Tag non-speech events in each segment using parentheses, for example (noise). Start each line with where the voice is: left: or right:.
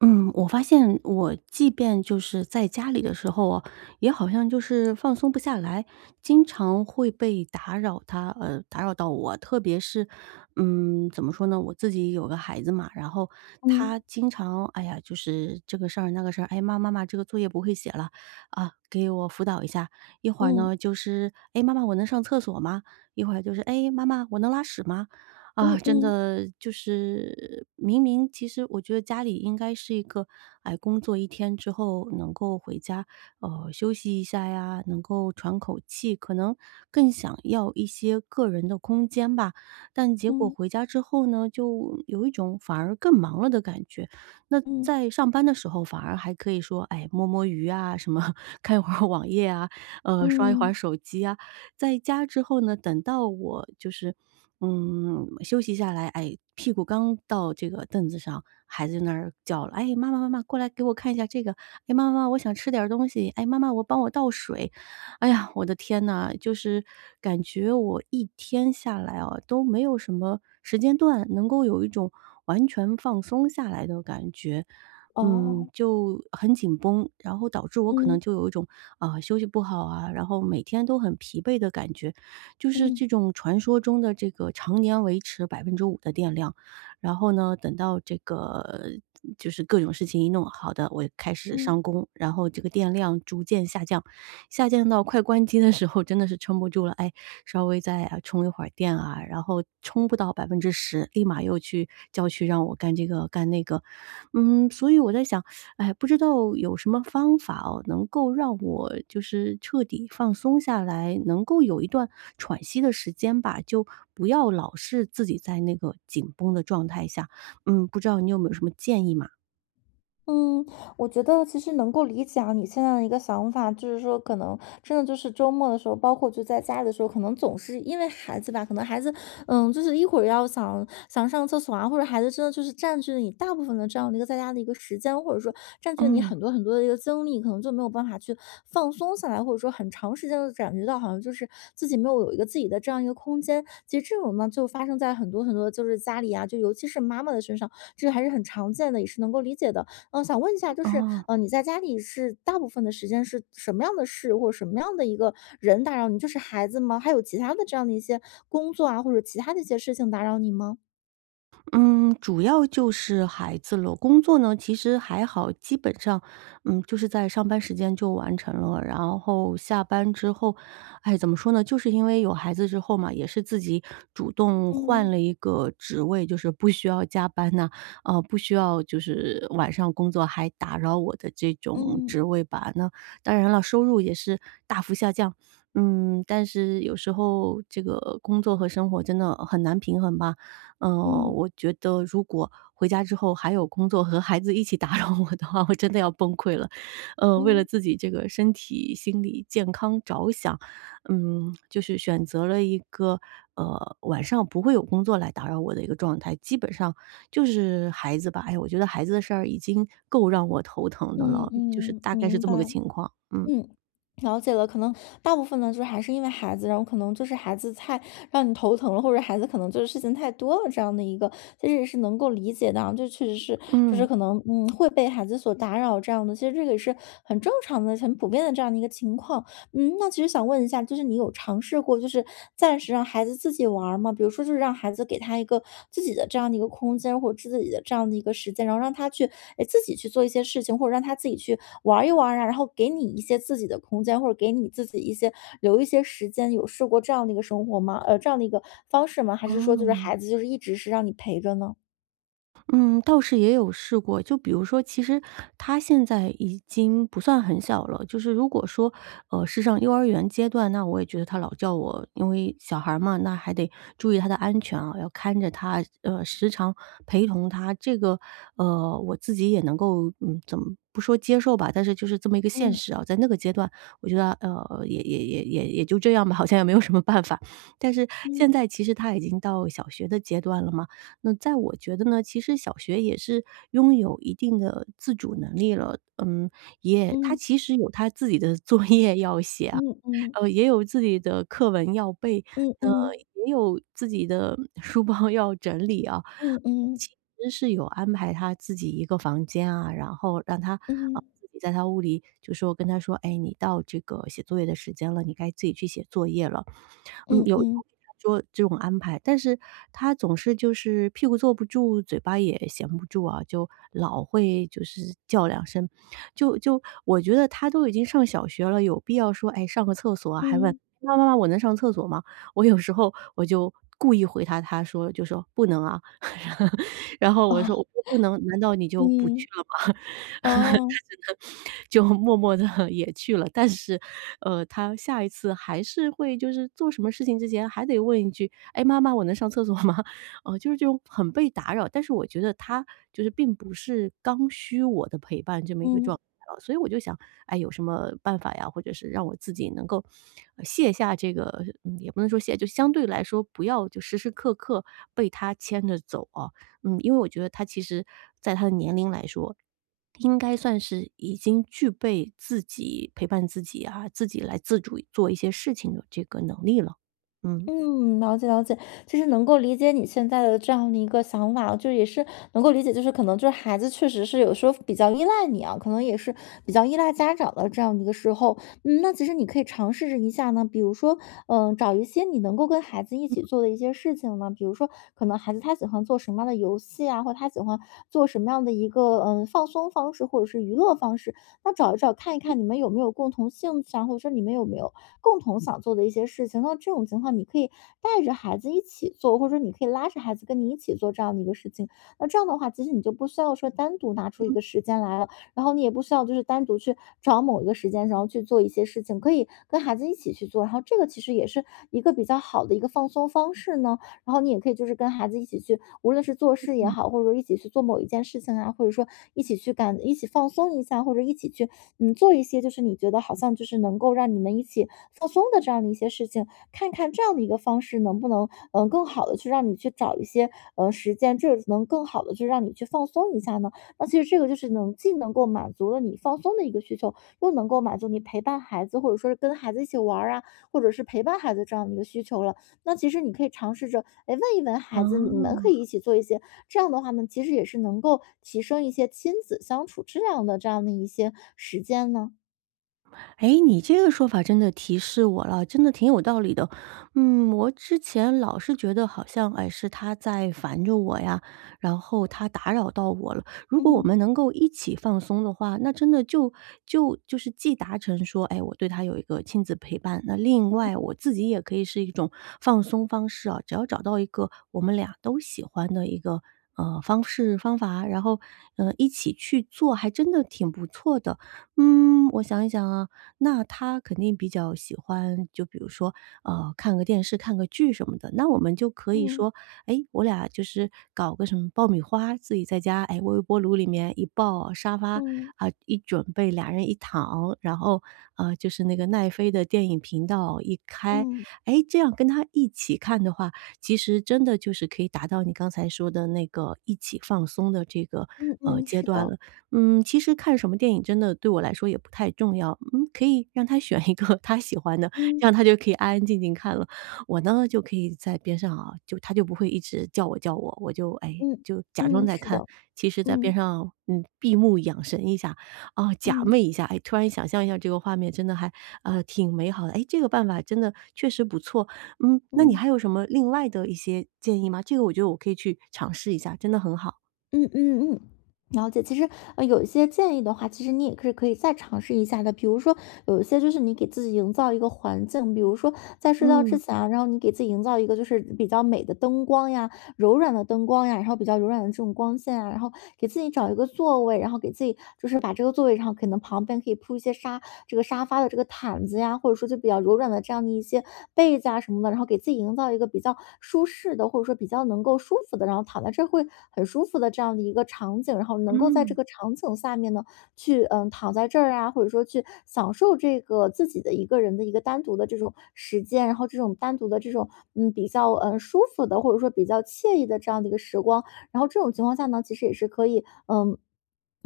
right: 嗯，我发现我即便就是在家里的时候啊，也好像就是放松不下来，经常会被打扰打扰到我。特别是，怎么说呢，我自己有个孩子嘛，然后
left: 嗯，
right: 他经常，哎呀，就是这个事儿那个事儿，哎，妈妈妈，这个作业不会写了，啊，给我辅导一下。一会儿
left: 嗯，
right: 呢，就是，哎，妈妈，我能上厕所吗？一会儿就是，哎，妈妈，我能拉屎吗？啊，
left: 嗯
right: 真
left: 嗯
right: 的就是明明其实我觉得家里应该是一个，哎，工作一天之后能够回家，休息一下呀，能够喘口气，可能更想要一些个人的空间吧。但结果
left: 嗯
right: 回家之后呢，就有一种反而更忙了的感觉。那
left: 嗯
right: 在上班的时候反而还可以说，哎，摸摸鱼啊，什么 (laughs) 看一会儿网页啊，刷一会儿
left: 嗯，
right: 手机啊。在家之后呢，等到我就是。休息下来，哎，屁股刚到这个凳子上，孩子就那儿叫了：“哎，妈妈妈妈，过来给我看一下这个。哎，妈妈妈，我想吃点儿东西。哎，妈妈，我帮我倒水。”哎呀，我的天呐，就是感觉我一天下来啊，都没有什么时间段能够有一种完全放松下来的感觉。
left: 哦，
right: 就很紧绷，然后导致我可能
left: 嗯
right: 就有一种啊、休息不好啊，然后每天都很疲惫的感觉。就是
left: 嗯
right: 这种传说中的这个常年维持5%的电量，然后呢，等到这个就是各种事情一弄好的，我开始
left: 嗯。
right: 上工，然后这个电量逐渐下降，下降到快关机的时候真的是撑不住了，哎，稍微再啊充一会儿电啊，然后充不到10%，立马又去叫去让我干这个干那个。所以我在想，哎，不知道有什么方法哦，能够让我就是彻底放松下来，能够有一段喘息的时间吧，就不要老是自己在那个紧绷的状态下。不知道你有没有什么建议嘛？
left: 嗯，我觉得其实能够理解啊，你现在的一个想法，就是说可能真的就是周末的时候，包括就在家里的时候，可能总是因为孩子吧，可能孩子，就是一会儿要想想上厕所啊，或者孩子真的就是占据了你大部分的这样的一个在家的一个时间，或者说占据了你
right: 嗯。
left: 很多很多的一个精力，可能就没有办法去放松下来，或者说很长时间的感觉到好像就是自己没有有一个自己的这样一个空间。其实这种呢，就发生在很多很多就是家里啊，就尤其是妈妈的身上，这个还是很常见的，也是能够理解的。想问一下，就是，
right: 哦。
left: 你在家里是大部分的时间是什么样的事，或者什么样的一个人打扰你？就是孩子吗？还有其他的这样的一些工作啊，或者其他的一些事情打扰你吗？
right: 嗯，主要就是孩子了。工作呢，其实还好，基本上，就是在上班时间就完成了。然后下班之后，哎，怎么说呢？就是因为有孩子之后嘛，也是自己主动换
left: 嗯
right: 了一个职位，就是不需要加班呐、不需要就是晚上工作还打扰我的这种
left: 嗯
right: 职位吧。那当然了，收入也是大幅下降。但是有时候这个工作和生活真的很难平衡吧。
left: 嗯
right: 我觉得如果回家之后还有工作和孩子一起打扰我的话，我真的要崩溃了。为了
left: 嗯
right: 自己这个身体、心理健康着想，就是选择了一个晚上不会有工作来打扰我的一个状态。基本上就是孩子吧，哎我觉得孩子的事儿已经够让我头疼的
left: 嗯
right: 了，就是
left: 嗯，
right: 大概是
left: 明
right: 这
left: 白。
right: 么个情况。嗯
left: 嗯，了解了。可能大部分呢，就是还是因为孩子，然后可能就是孩子太让你头疼了，或者孩子可能就是事情太多了这样的一个，其实也是能够理解的啊。就确实是，就是
right: 嗯。
left: 可能会被孩子所打扰这样的，其实这个也是很正常的、很普遍的这样的一个情况。那其实想问一下，就是你有尝试过，就是暂时让孩子自己玩儿吗？比如说，就是让孩子给他一个自己的这样的一个空间，或者自己的这样的一个时间，然后让他去，哎，自己去做一些事情，或者让他自己去玩儿一玩儿啊，然后给你一些自己的空间，或者给你自己一些留一些时间，有试过这样的一个生活吗？这样的一个方式吗？还是说，就是
right: 哦。
left: 孩子就是一直是让你陪着呢？
right: 嗯，倒是也有试过。就比如说，其实他现在已经不算很小了。就是如果说，是上幼儿园阶段，那我也觉得他老叫我，因为小孩儿嘛，那还得注意他的安全啊，要看着他，时常陪同他。这个，我自己也能够，怎么不说接受吧，但是就是这么一个现
left: 嗯
right: 实啊。在那个阶段，我觉得，也就这样吧，好像也没有什么办法。但是
left: 嗯
right: 现在其实他已经到小学的阶段了嘛，那在我觉得呢，其实小学也是拥有一定的自主能力了，也他
left: 嗯
right: 其实有他自己的 (laughs) 作业要写啊，
left: 嗯嗯
right: 也有自己的课文要背，
left: 嗯
right: 呃，
left: 嗯
right: 也有自己的书包要整理啊。
left: 嗯嗯
right: 其实是有安排他自己一个房间啊，然后让他，
left: 嗯
right: 啊，自己在他屋里就说跟他说：“哎，你到这个写作业的时间了，你该自己去写作业了。”
left: 嗯
right: 有
left: 嗯
right: 给他说这种安排，但是他总是就是屁股坐不住，嘴巴也闲不住啊，就老会就是叫两声。就我觉得他都已经上小学了，有必要说，哎，上个厕所啊，还问
left: 嗯，
right: 妈妈妈我能上厕所吗？我有时候我就故意回答他说，就说不能啊，(laughs) 然后
left: 哦，
right: 我说不能，难道你就不去
left: 嗯。
right: 了吗？
left: 哦，
right: (laughs) 就默默的 (laughs) 也去了。但是，他下一次还是会就是做什么事情之前还得问一句：“哎，妈妈，我能上厕所吗？” (laughs) 就是这种很被打扰，但是我觉得他就是并不是刚需我的陪伴这么一个状
left: 嗯
right: 态啊所以我就想，哎，有什么办法呀，或者是让我自己能够，卸下这个也不能说卸，就相对来说不要就时时刻刻被他牵着走啊。因为我觉得他其实在他的年龄来说应该算是已经具备自己陪伴自己啊，自己来自主做一些事情的这个能力了。嗯。
left: 嗯，了解了解，其实能够理解你现在的这样的一个想法，就也是能够理解，就是可能就是孩子确实是有时候比较依赖你啊，可能也是比较依赖家长的这样的一个时候，那其实你可以尝试着一下呢，比如说，找一些你能够跟孩子一起做的一些事情呢，比如说可能孩子他喜欢做什么样的游戏啊，或者他喜欢做什么样的一个放松方式或者是娱乐方式，那找一找看一看你们有没有共同兴趣啊，或者说你们有没有共同想做的一些事情。那这种情况你可以带着孩子一起做，或者说你可以拉着孩子跟你一起做这样的一个事情。那这样的话，其实你就不需要说单独拿出一个时间来了，然后你也不需要就是单独去找某一个时间，然后去做一些事情，可以跟孩子一起去做。然后这个其实也是一个比较好的一个放松方式呢。然后你也可以就是跟孩子一起去，无论是做事也好，或者说一起去做某一件事情啊，或者说一起去感一起放松一下，或者一起去做一些就是你觉得好像就是能够让你们一起放松的这样的一些事情，看看这样的一个方式能不能更好的去让你去找一些时间，这能更好的去让你去放松一下呢？那其实这个就是能既能够满足了你放松的一个需求，又能够满足你陪伴孩子或者说是跟孩子一起玩儿啊，或者是陪伴孩子这样的一个需求了。那其实你可以尝试着，哎，问一问孩子，你们可
right: 哦。
left: 以一起做一些，这样的话呢，其实也是能够提升一些亲子相处质量的这样的一些时间呢。
right: 哎，你这个说法真的提示我了，真的挺有道理的。我之前老是觉得好像，哎，是他在烦着我呀，然后他打扰到我了。如果我们
left: 嗯
right: 能够一起放松的话，那真的就就是既达成说，哎，我对他有一个亲子陪伴，那另外我自己也可以是一种放松方式啊。只要找到一个我们俩都喜欢的一个方式方法，然后一起去做，还真的挺不错的。我想一想啊。那他肯定比较喜欢，就比如说，看个电视、看个剧什么的。那我们就可以
left: 嗯
right: 说，哎，我俩就是搞个什么爆米花，自己在家，哎，微波炉里面一爆，沙发
left: 嗯
right: 啊、一准备，俩人一躺，然后就是那个奈飞的电影频道一开，
left: 嗯
right: 哎，这样跟他一起看的话，其实真的就是可以达到你刚才说的那个一起放松的这个
left: 嗯嗯，
right: 阶
left: 是
right: 段
left: 的，
right: 了。其实看什么电影真的对我来说也不太重要，可以让他选一个 (laughs) 他喜欢的，
left: 嗯
right: 这样他就可以安安静静看了。我呢，就可以在边上啊，就他就不会一直叫我叫我，我就哎，
left: 嗯
right: 就假装
left: 嗯，
right: 在
left: 是
right: 看，
left: 的，
right: 其实在边
left: 嗯
right: 上，闭目养神一下，啊，假寐
left: 嗯
right: 一下，哎，突然想象一下这个画面，真的还挺美好的，哎，这个办法真的确实不错，那你
left: 嗯。
right: 还有什么另外的一些建议吗？这个我觉得我可以去尝试一下，真的很好，
left: 嗯嗯嗯，了解。其实，有一些建议的话，其实你也是可以再尝试一下的。比如说，有一些就是你给自己营造一个环境，比如说在睡觉之
right: 嗯
left: 前啊，然后你给自己营造一个就是比较美的灯光呀、柔软的灯光呀，然后比较柔软的这种光线啊，然后给自己找一个座位，然后给自己就是把这个座位，然后可能旁边可以铺一些这个沙发的这个毯子呀，或者说就比较柔软的这样的一些被子啊什么的，然后给自己营造一个比较舒适的，或者说比较能够舒服的。的然后躺在这会很舒服的这样的一个场景，然后能够在这
right: 嗯。
left: 个场景下面呢，去躺在这儿啊，或者说去享受这个自己的一个人的一个单独的这种时间，然后这种单独的这种比较舒服的，或者说比较惬意的这样的一个时光，然后这种情况下呢，其实也是可以。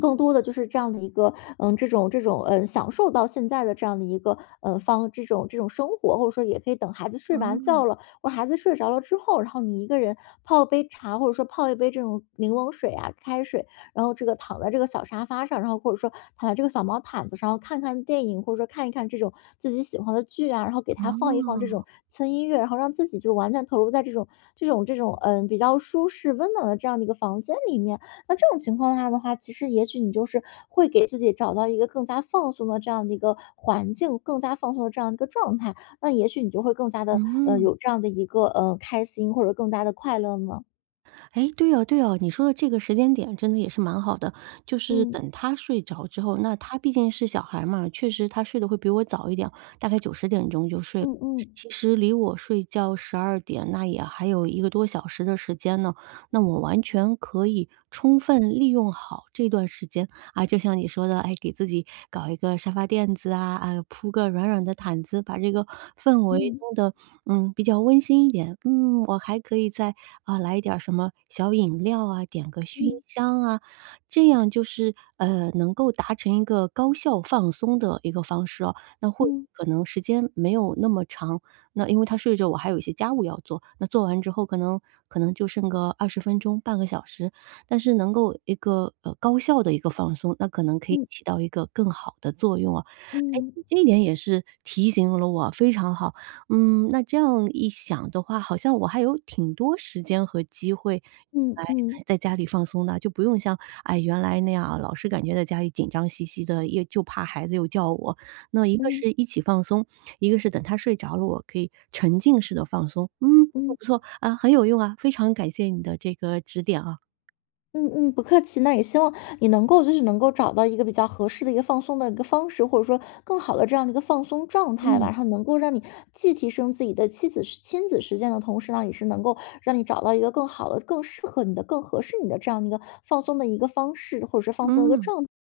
left: 更多的就是这样的一个，这种这种，享受到现在的这样的一个，这种这种生活，或者说也可以等孩子睡完觉
right: 哦。
left: 了，我孩子睡着了之后，然后你一个人泡杯茶，或者说泡一杯这种柠檬水啊、开水，然后这个躺在这个小沙发上，然后或者说躺在这个小毛毯子上，然后看看电影，或者说看一看这种自己喜欢的剧啊，然后给他放一放这
right: 哦。
left: 种轻音乐，然后让自己就完全投入在这种这种这种比较舒适温暖的这样的一个房间里面。那这种情况下的话，其实也许你就是会给自己找到一个更加放松的这样的一个环境，更加放松的这样的一个状态。那也许你就会更加的，
right: 嗯。
left: 有这样的一个，开心或者更加的快乐呢？
right: 哎，对哦对哦，你说的这个时间点真的也是蛮好的，就是
left: 嗯，
right: 等他睡着之后，那他毕竟是小孩嘛，确实他睡得会比我早一点，大概9、10点钟就睡了。
left: 嗯嗯，
right: 其实离我睡觉12点，那也还有一个多小时的时间呢，那我完全可以充分利用好这段时间。啊，就像你说的，哎，给自己搞一个沙发垫子啊，啊，铺个软软的毯子，把这个氛围
left: 嗯，
right: 弄得比较温馨一点。嗯，我还可以再啊来一点儿什么小饮料啊，点个熏
left: 嗯，
right: 香啊，这样就是能够达成一个高效放松的一个方式哦。那或许
left: 嗯，
right: 可能时间没有那么长，那因为他睡着，我还有一些家务要做。那做完之后，可能就剩个20分钟、半个小时，但是能够一个，高效的一个放松，那可能可以
left: 嗯，
right: 起到一个更好的作用啊。哎，
left: 嗯，
right: 你这一点也是提醒了我，非常好。那这样一想的话，好像我还有挺多时间和机会
left: 嗯，
right: 来
left: 嗯，嗯，
right: 哎在家里放松的，就不用像，哎，原来那样啊老是感觉在家里紧张兮兮的，也就怕孩子又叫我。那一个
left: 嗯，
right: 是一起放松，一个是等他睡着了，我可以沉浸式的放松。嗯，不错不错，啊，很有用啊，非常感谢你的这个指点啊，
left: 嗯，不客气。那也希望你能够就是能够找到一个比较合适的一个放松的一个方式，或者说更好的这样的一个放松状态吧，
right: 嗯。
left: 然后能够让你既提升自己的妻子亲子时间的同时呢，也是能够让你找到一个更好的、更适合你的、更合适你的这样的一个放松的一个方式，或者是放松的一个
right: 嗯，
left: 状态。